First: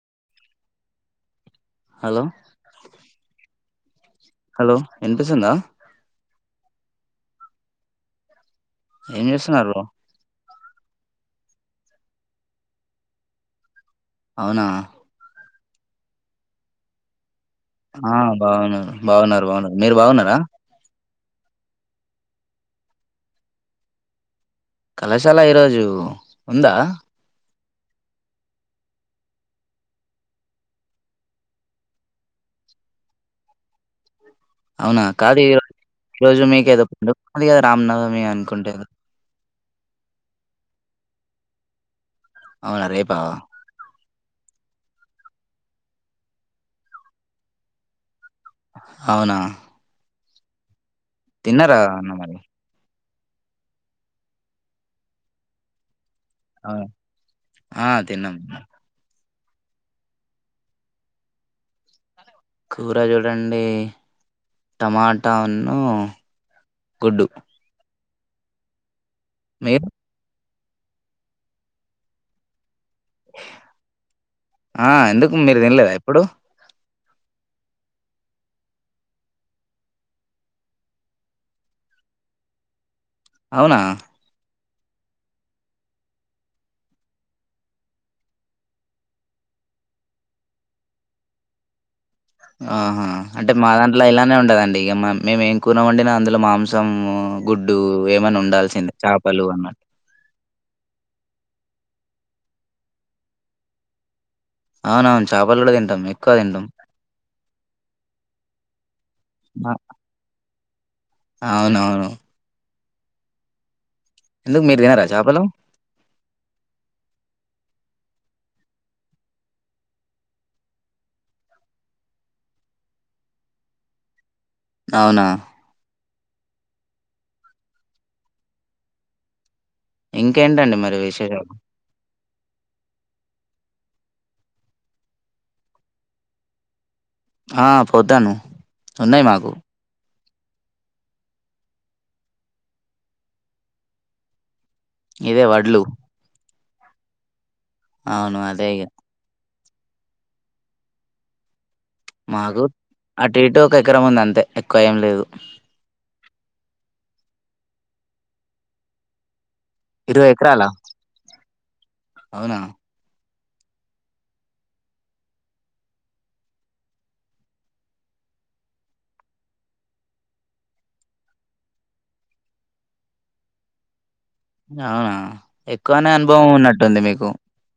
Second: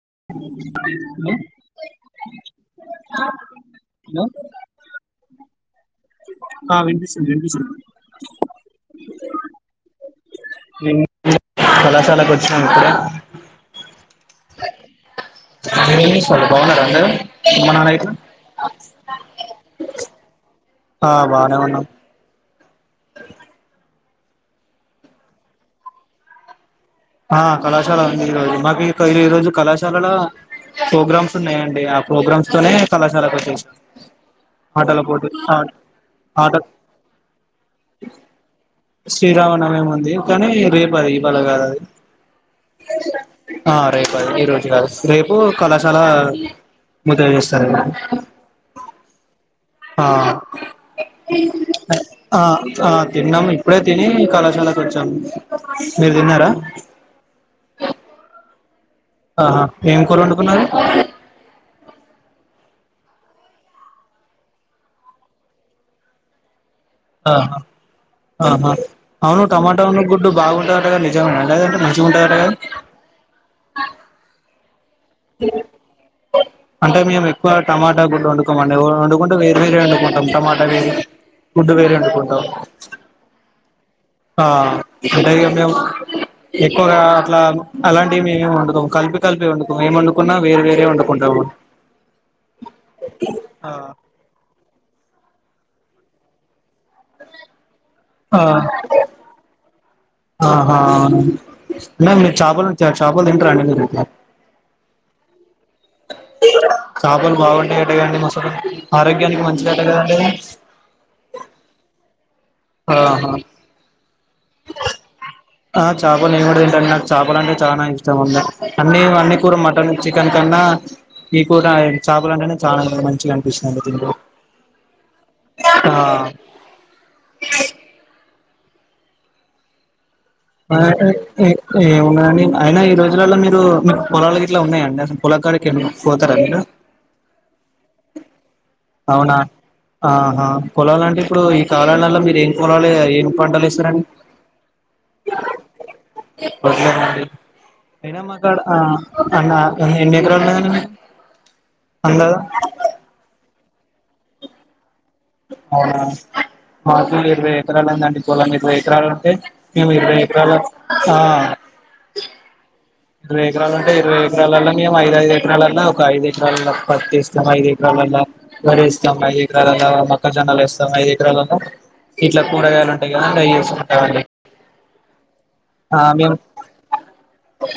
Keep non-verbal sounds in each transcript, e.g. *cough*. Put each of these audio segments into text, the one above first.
*unintelligible* Hello hello hello ఇన్పిసుందా ఆ విన్పిసుంది విన్పిసుంది ఏం చేస్తున్నారు మేము కళాశాలకొచ్చినం ఇప్పుడే అవునా ఏం చేస్తున్నారు బాగున్నారా అందరు ఆ బాగున్నారు బాగున్నారు బాగున్నారు మీరు బాగున్నరా? ఆ బానే ఉన్నం కళాశాల ఈరోజు ఉందా? ఆ కళాశాల ఉంది ఈ రోజు మాకు ఈ రోజు కళాశాలలో ప్రోగ్రామ్స్ ఉన్నాయండి ఆ ప్రోగ్రామ్స్ తోనే కళాశాలకొచ్చే అవునా కాదు ఈ ఈ రోజు ఆట మీకేదో పండుగన్నది కదా రామ్నవమి అనుకుంటేదో ఏము ఉంది కానీ రేపు అది ఇవ్వాళ కాదు అది అవునా రేపా ఆ రేపు ఈ రోజుగాదు రేపు కళాశాల ముత చేస్తారని అవునా ఆ తిన్నారా అన్న మరి ఆ ఆ తిన్నాము ఇప్పుడే తినీ కళాశాలకొచ్చాము అవు ఆ తిన్నాము ఆహా ఏం కూరొండుకున్నారు కూర చూడండి టమాట ఉన్ను గుడ్డు అహా అవును టమాటా మీరు ఉన్ను గుడ్డు బాగు దంట కదా నిజం అది అంత మంచిగుంటది అంట గదా ఆ ఎందుకు మీరు వినలేధ ఎప్పుడు అంటే మేము ఎక్కువ టమాటా గుడ్డు వండుకోమండి వండుకుంటే వేరే వేరే వండుకుంటాం టమాటా వేరే గుడ్డు వేరే వండుకుంటాం అవునా ఆ అంటే ఇక మేము ఎక్కువగా అట్లా అలాంటివి మేమేమి వండుకోము కలిపి కలిపి వండుకొం ఏం వండుకున్నా వేరే వేరే వండుకుంటాము ఆహా అంటే మా ఆ దాంట్లో ఇలానే ఉండదండి ఇమా మేమేం కున వండిన అందులో మాంసము గుడ్ డు ఏమన్నా ఆ ఉండాల్సిందే చాపలు అన్న ఆహా మేమ్ మీరు చాపలు చాపలు తింటారండి మీరు అవునవును చాప్ చాపలు బాగుంటాయిటగాండి మస్తు ఆరోగ్యానికి అ మంచిదంట కదండి అవునవును ఆహా ఎందుకు మీరు తినరా చాపలు ఆ చేపలు మేము కూడా తింటం నాకు చేపలు అంటే చాన ఇష్టం ఉంది అన్ని అన్ని కూడా మటన్ చికెన్ కన్నా మీ కూడా చేపల అంటేనే చాలా మంచిగా అనిపిస్తదండి తింటే అవునా ఐ ఇంకేంటండి ఆ మరి ఆ ఏ విశేషాలు? ఏ ఎమ్ ఉన్నయ్ అండి అయినా ఈ రోజులలో మీరు మీ పొలాల ఇట్లా ఉన్నాయండి అసలు పొలకాడికి పోతారా మీరు ఆ పొతాను ఉన్నాయ్ అవునా మాకు ఆహా పోలాలు అంటే ఇప్పుడు ఈ కాలాల నల మీరు ఏం కులాలు ఏం పంటలు ఏస్తురండి ఇదే వడ్లు వడ్లు *unintelligible* అయిన మా అవును. కాడ అదే ఇగ. ఆహ్ అన్నా అన్న ఎన్ని ఎకరాలు ఉన్నయ్ అన్న నీకు మాకు అటుఇటు ఎకరం ఉంది అంతే ఎక్కువ ఏం లేదు లేదు అవునా మాకు ఇరవై ఎకరాలుందండి పొలం ఇరవై ఎకరాలు ఉంటే మేము ఇరవై ఎకరాలు ఎకరాలా? ఆ అవునా! ఇరవై ఎకరాలు ఉంటే ఇరవై ఎకరాలల్లో మేము ఐదుఐదు ఎకరాలల్లో ఒక ఐదు ఎకరాలల్లో పత్తి వేస్తాం, ఐదు ఎకరాలల్లో వరి వేస్తాం, ఐదు ఎకరాలల్లో మక్క జొన్నలు వేస్తాం, ఐదు ఎకరాలల్లో ఇట్లా కూరగాయలు ఉంటాయి కదా అవి చూసుకుంటామండి అవునా ఎక్కువనే మేము అనుభవం ఉన్నట్టుంది మీకు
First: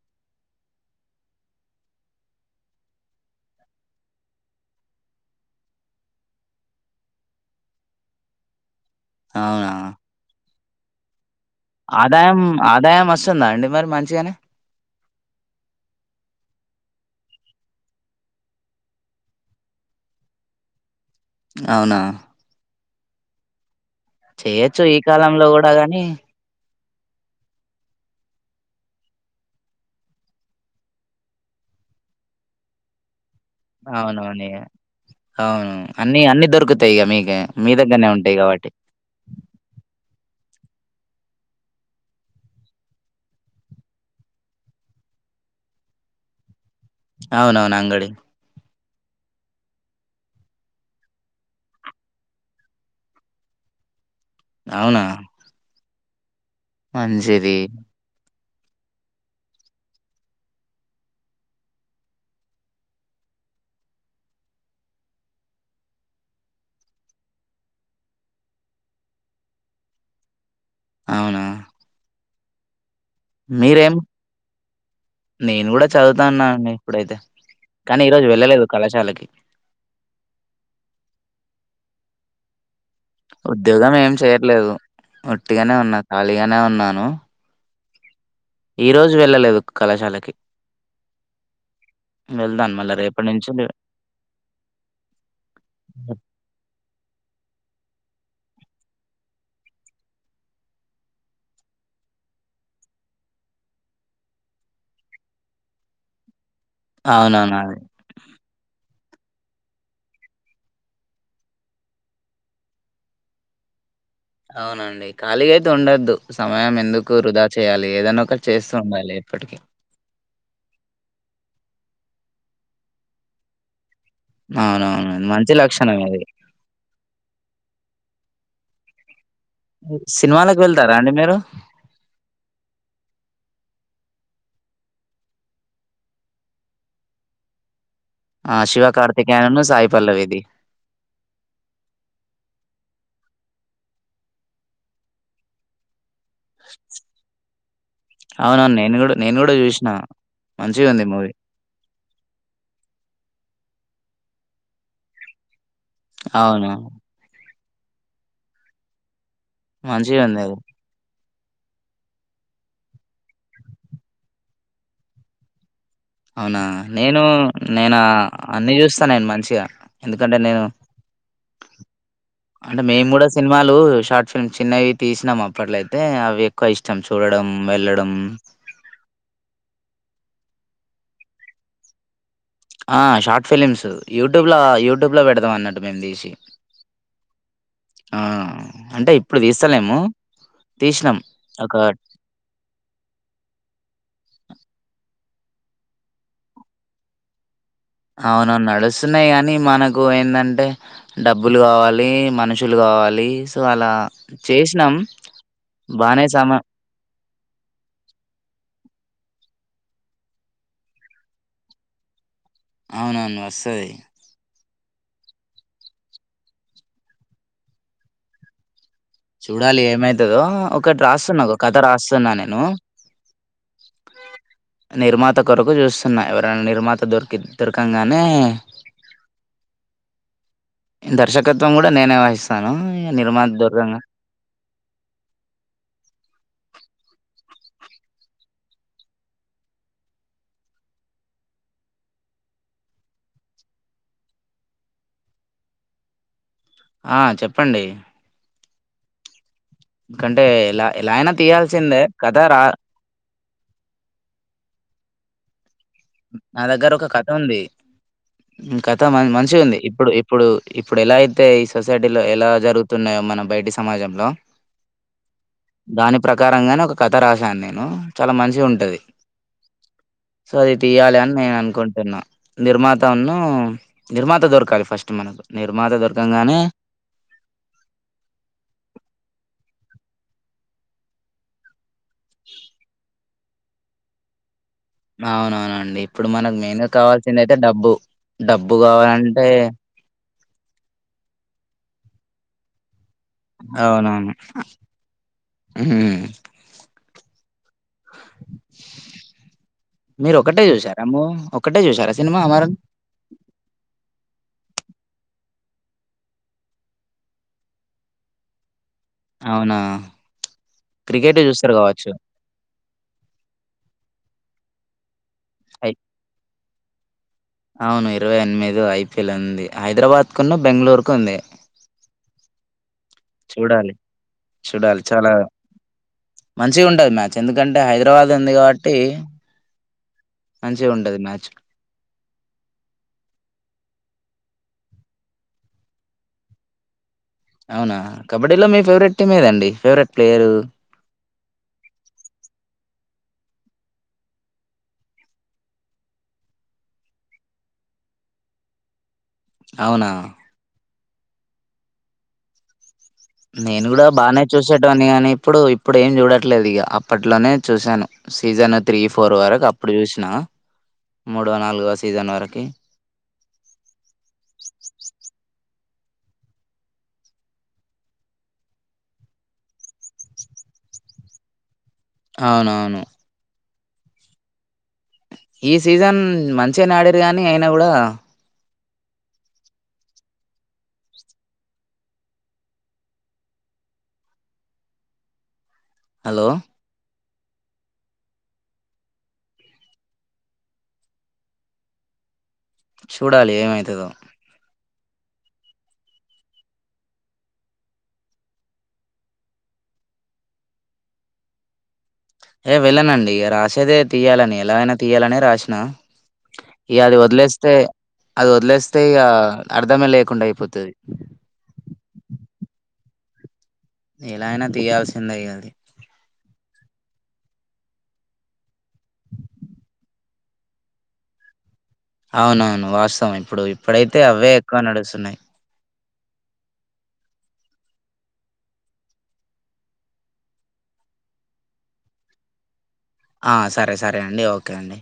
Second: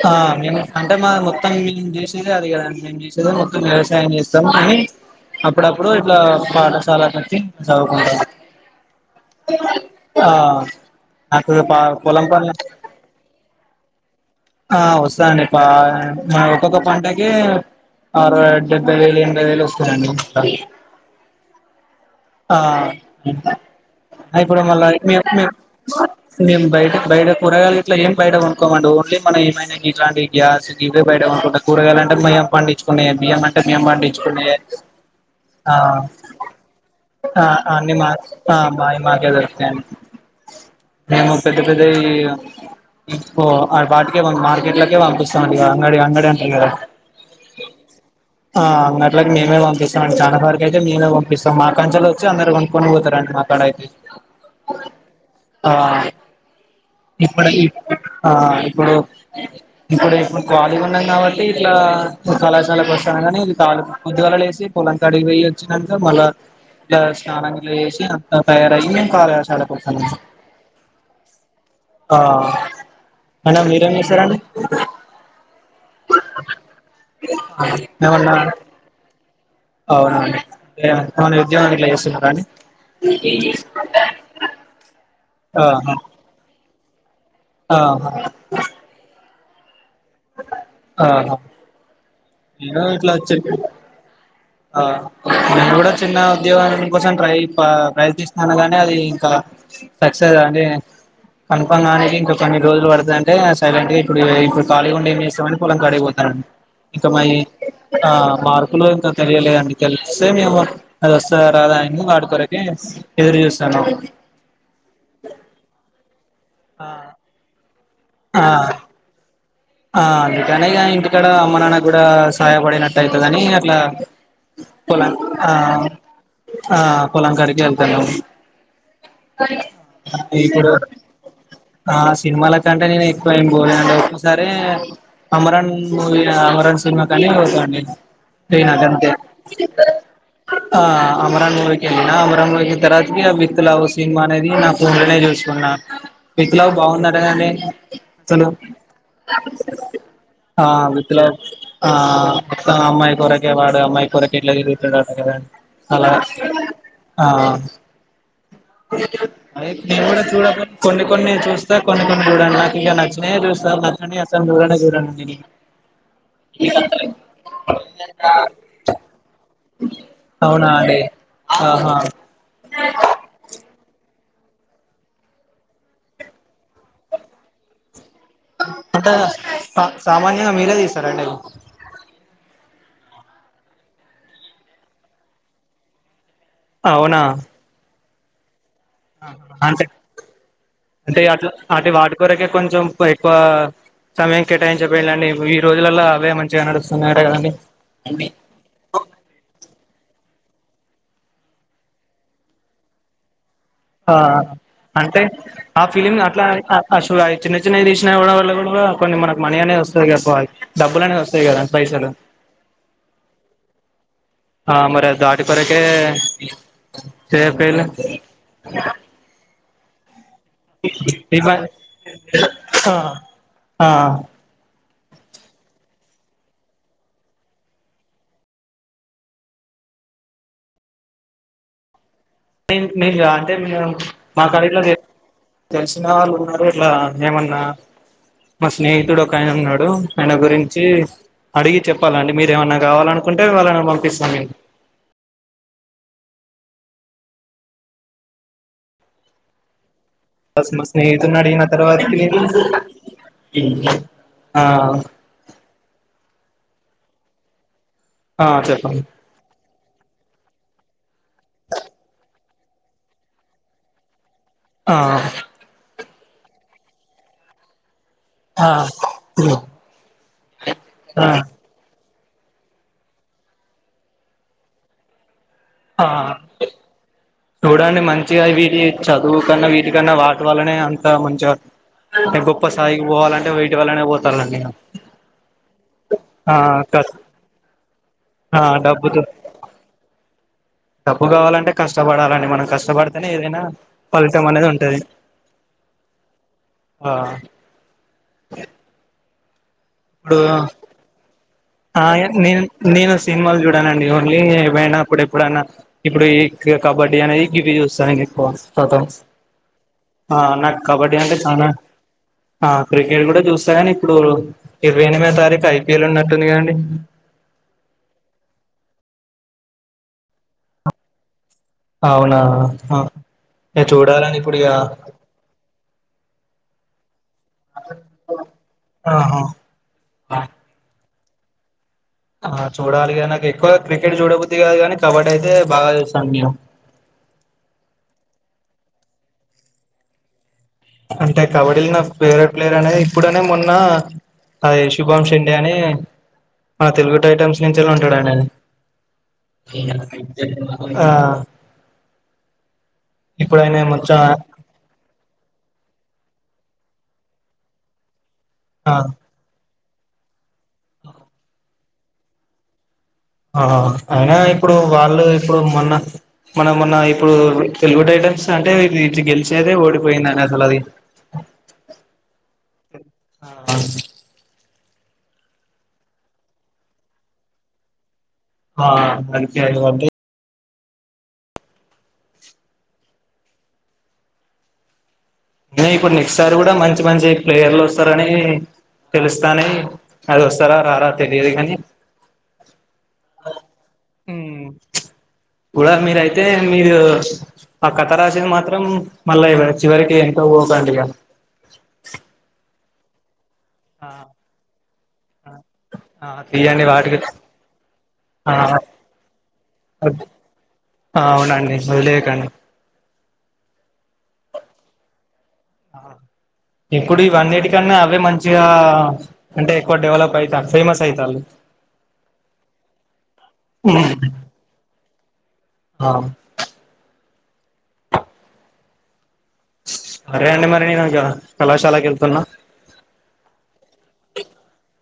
ఆ మేము అంటే మా మొత్తం మేము చేసేది అది కదండి. మేము చేసేది మొత్తం వ్యవసాయం చేస్తము. కాని అప్పుడప్పుడు ఇట్లా పాఠశాల కొచ్చి చదువుకుంటం. అవునా! ఆ నాకు పా పొలం ఆదాయం పనులు ఆదాయం వస్తుందా అండి మరి మంచిగనే ఆ వస్తదండి పా ఒక్కొక్క పంటకి అరవై డెబ్బై వేలు ఎనభై వేలు వస్తదండి అవునా ఆ అ ఇప్పుడు చేయొచ్చు మల్లా ఈ మేం కాలంలో కూడా గాని మేం బైట బయట కూరగాయలు ఇట్లా ఏం బయట కొనుకోమండి ఓన్లీ మనం ఏమైన ఇలాంటి గ్యాస్ గివే బయట కొనుకుంటా కూగాయలంటే మేం పండించుకున్నయే అండి బియ్యం అంటే మేము అవునవును పండించుకునే ఇగ అవును అన్ని అన్ని దొరకుతయి ఇగ మీకే అ మీ అన్ని దగ్గరనే ఉంటాయి మా కాబట్టి మాయి మాకే దొరుకుతయి అండి మేము పెద్ద పెద్దవి వాటికే మార్కెట్ లోకే పంపిస్తామండి ఇక అంగడి అంగడి అంటరు కదా అవునవును అంగడి ఉన్నట్లగా మేమే పంపిస్తాం చాలాసరుకు అయితే మేమే పంపిస్తం మా కంచెలు వచ్చి అందరు కొనుక్కొని పోతారండి మాకాడైతే అవునా ఆ ఇప్పుడు మంచిది ఇప్ ఆ ఇప్పుడు ఇప్పుడు ఇప్పుడు కాలిగా ఉన్నాం కాబట్టి ఇట్లా కళాశాలకు వస్తాను. కానీ కాలీ పొద్దుగాల లేసి పొలం కాడికి పొయివచ్చినాంక మళ్ళా ఇట్ల స్నానం గిట్ల చేసి అంత తయారయ్యి కళాశాలకు వస్తాము. అవునా ఆ ఐనా మీరేం చేస్తారండి చదువుతా ఉన్నానండి ఇప్పుడైతే కానీ ఈరోజు ఏమన్నా వెళ్ళలేదు కళాశాలకి అవునా అండి ఉద్యోగం ఇట్లా చేస్తున్నార అండి ఉద్యోగం ఏం చేయట్లేదు ఒట్టిగానే ఆహా ఉన్నా ఖాళీగానే ఉన్నాను ఆహా ఈ రోజు వే లలేదు కళాశాలకి ఆహా వెళ్తాను నేను మళ్ళా ఇట్లా రేపటి వచ్చి నుంచి లే ఆ నేను కూడా చిన్న ఉద్యోగా కోసం టై ప్రైత్స్త అనగానే అది ఇంకా సక్సెస్ అంటే కన్ఫామ్ కానికి ఇంకా కొన్ని రోజులు పడుతు అంటే సైలెంట్ గా ఇప్పుడు ఇడు కాళీ ఉండి ఏం చేస్తామని పొలం క అగిపోతారండి ఇంకా మ అవునవును అది ఆ మార్పులు ఇంకా తెలియలేదని తెలిస్తే మేము అది వస్తదా రాదా అని వాడి కొరకి ఎదురు చూస్తాను అవునండి ఖాళీగా అయితే ఉండొద్దు సమయం ఆ ఎందుకు వృధా చేయాలి ఏదన్నా ఒకటి ఆ చేస్తూ ఉండాలి ఎప్పటికీ ఆ అందుకని ఇ ఇంటికాడ అమ్మ నాన్న కూడా సహాయపడినట్టు అవుతుందిని అట్లా అవునవును. పొలాం ఆ మంచి లక్షణమే అది. ఆ పొలంకడికి వెళ్తనం అ సినిమాలకు ఇప్పుడు వెళ్తారా అండి మీరు? ఆ సినిమాల కంటే నేను ఎక్కువ ఏం బో *unintelligible* సరే అమరాన్ మూవీ అమరాన్ సినిమా కానీ నేను ఆ! త్రీ 'శివ హండ్రెడ్కే కార్తికేయన్‌ను', 'సాయి పల్లవిది'. ఆ అమరన్ మూవీకి వెళ్లిన అమరన్ మూవీక్ తర్వాతకి విత్తలావు సినిమా అనేది నా ఫోన్లోనే చూసుకున్నాను విత్ లవ్ బాగుందటగా అండి అసలు అవునవును. నేను గూడా నేను గూడా జూశినా. ఆ మంచిగుంది వృత్తిలో మూవీ. ఆ అమ్మాయి కొరకే వాడే అమ్మాయి కూరకట్లాదిది కద అలా అవును. ఆ *inaudible* అదే నేను కూడా మంచిగుంది అది. చెడ్క్ కొన్ని కొన్ని చూస్తా కొన్ని కొన్ని చూడను నాకి ఇక నచ్చినాయి చూస్తా నచ్ అన్నీ అసలు జూడానే జూడానండి అవునా నేను నేనా అన్ని చూస్తాను నేను మంచిగా ఎందుకంటే నేను అవునా అండి ఆహా అంటే మేము కూడా సినిమాలు షార్ట్ ఫి మేము చిన్నవి తీసినాం అప్పట్లయితే అవి ఎక్కువ ఇష్టం చూడడం వెళ్ళడం అంతా పాత్ సామాన్యగా మీరే తీస్తారండి అవి ఆ షార్ట్ ఫిలిమ్స్ యూట్యూబ్ లో యూట్యూబ్ లో పెడదాం అన్నట్టు మేము తీసి అవునా ఆ అంటే ఇప్పుడు అంటే దీస్తలేము. తీశినాం. అంటే అట్లా ఒక అటు వాటి కొరకే కొంచెం ఎక్కువ సమయం కేటాయించపోయిలాడి ఈ రోజులల్లో అవే మంచిగా నడుస్తున్నాయట కదండి అవును నడుస్తున్నయ్ ఆని మనకు కువ ఏందంటే డబ్బులు గావాలీ, మనుషులు గావాలీ. ఆ అంటే ఆ ఫిలిమ్లా బానే సమ అట్లాయి అ *unintelligible* చిన్న చిన్నయి తీశ్నా గూడా వల్ల *unintelligible* కొన్ని మన మనయ్ అనేది వస్తది *unintelligible* డబ్బులు అనేది వస్తాయి కదా పైసలు అవునవును వస్తది ఆ మరి దాటి కొరకే చెయ్యక్ పోయిల్లు చూడాలి ఏమై తదో ఒకటి రాస్తున్నా ఇబ ఒక కథ రాస్తున్నా నేను ఆ ఆ నిర్మాత కొరకు చూస్తున్నా, ఎవరైనా నిర్మాత దొరికి దొరకంగానే. దర్శకత్వం గూడా నేనే వాయ్ పెన్ మీగా *unintelligible* అంటే *unintelligible* మాకాడ ఇట్లా తెలిసిన వాళ్ళు ఉన్నారు ఎట్లా ఏమన్నా. మా స్నేహితుడు ఒక ఆయన ఉన్నాడు. ఆయన గురించి అడిగి చెప్పాలండి, మీరేమన్నా కావాలనుకుంటే వాళ్ళను పంపిస్తా మేం. ఆ చెప్పండి కంటే మేము మా ఎలా ఎలా అయినా స్నేహితుడిని అడిగిన తీయాల్సిందే తర్వాతకి కథ రా ఆ నా దగ్గర ఒక కథ ఉంది ఆ ఉ చెప్పండి కథ మ మంచిగుంది ఇప్పుడు ఇప్పుడు ఇప్పుడు ఎలా తే ఈ సొసైటీలో ఎలా జరుగుతున్నయో మన బైటి సమాజంలో ఆహ్ దాని ప్రకారంగనే ఒక కథ రాశాను నేను చాలా మంచిగ ఆ ఉంటది సో ఇ యాలే ఆ అన్ నేననుకున్. డెన్న నిర్మాత ఉన్నూ నిర్మాత దొరకాలి ఫస్ట్ మనకు. నిర్మాత ఆ దొర్కంగానే చూడండి మంచిగ వీటి చదువు కన్నా, వీటి కన్నా, వాటి వల్లనే అంత మంచిగ. గొప్ప సాయికి బోవాలని విటి వళ్ళనే పోతల్లన్ నేను. అవునవునండి ఇప్పుడు మనకు మెయిన్ గా కావాల్సిందైతే డబ్బు, ఆ డబ్బు డబ్బుతో గావాలంటే. డబ్బు గావాలంటే కష్టబడాలండి మనం కష్టబడి. తనే ఏదైనా అవునవును. పలితం అనేది ఉంటది హ్మ్. *inaudible* మీరు ఒక్కటే చూసారా అమ్మూ ఒ ఆయె నేన్ నేను సినిమాల్ జూడనండి, ఓన్లీ ఏవైనా అప్పుడెప్పుడన్న. ఇప్పుడు ఈ క కబడ్డీ అనేది గిది జూస్తా నేను ఏక్కువ అవునా! హా నాకు కబడ్డీ అంటే క్రికెటే చానా చూస్తారు కావచ్చు. హా క్రికెట్ గూడా చూస్తా గాని ఇప్పుడు ఇరవై ఎనిమిదో తా నెక్స్ట్ అయ్ ఐపిల్ ఉన్నట్ అవును ఇరవై ఎన్మిదో ఐప్ పి ల్ ది హైదరాబాద్ కున్ను బెంగుళూర్కు ఉంది. అవునా ఆ ఇగ చూడాలి చూడాలని ఇప్పుడు ఇగ చూడాలి చాలా మంచిగా ఉంటది మ్యాచ్ ఎందుకంటే హైదరాబాద్ ఉంది కాబట్టి ఆహా మంచిగా ఉంటది మ్యా చక్ ఆ చూడాలిగా నాకు ఎక్కువ క్రికెట్ చూడబద్ది గాదు గానీ కబడ్డీ ఐతే బాగా చూస్తాను నేను. అవునా కబడ్డీలో మీ ఫేవరెట్ టీమ్ ఏదండి? Favourite player. అంటే కబడ్డీ లో నాకు ఫేవరెట్ ప్లేయర్ అనేది ఇప్పుడనే మొన్న ఐ శుభమ్ షిండే అని మన తెలుగు టైటమ్స్ నుంచి ఉంటాడైననే. అవునా *unintelligible* ఆ ఇప్పుడు ఆయన నేను కూడా మొచ్చ బానే చూసేటోన్నీ గానీ ఇప్పుడు. ఇప్పుడేం చూడట్లేదు ఇగా అప్పట్లోనే చూశాను. సీజన్ త్రీ ఆ ఫోర్ వరకు అప్ అప్పుడు చూసినా మూడో నాలుగో సీజన్ వరకి ఆ అయినా ఇప్పుడు వాళ్ళు ఇప్పుడు మన మనం మొన్న ఇప్పుడు తెలుగు టైటమ్స్ అంటే ఇది చి గెలిచేదా ఓడిపోయిందనా అసలు అది. అవునవును ఆ ఈ సీజన్ మంచిగానే ఆడిర్రు గాని అయినా గూడా ఆ అందుకే *unintelligible* దే ఇప్పుడు నెక్స్ట్ హలో సారి గూడా మంచి మంచి ప్లేయర్లు వస్తారని తెలుస్తానే అది వస్తారా రారా తెలీదు గానీ చూడాలి ఏమయితదో కూడా మీరయితే మీరు ఆ కథ రాసేది మాత్రం మళ్ళా ఇవ్ చివరికి ఇగ పోతాంటి ఇగ ఏ వెళ్ళనండి ఇగ రాస్ సేదే తీయాలని ఎలా ఐనా తీయాలనే రాసిన. ఆ! తీయండి ఇగ అది వాటికి వదిలేస్తే అది ఆ వదిలేస్తే ఇగ అర్ధమే లేకుండా అయిపోతది. అవునండి వదిలేయకండి ఎలా అయినా తీయాల్సిందే ఇగ అది. ఇప్పుడు ఇవన్నీటి కన్నా అవే మంచిగా అంటే ఎక్కువ డెవలప్ అయితా ఫేమస్ అయితాయి. అవునవును వాస్తవం ఇప్పుడు ఇప్పుడైతే అవే ఎక్కువ నడుస్తున్నాయి. ఆ సరే అండి మరి నేను ఇగ కళాశాలకు వెళ్తున్నా. ఆ సరే సరే అండి ఓకే అండి.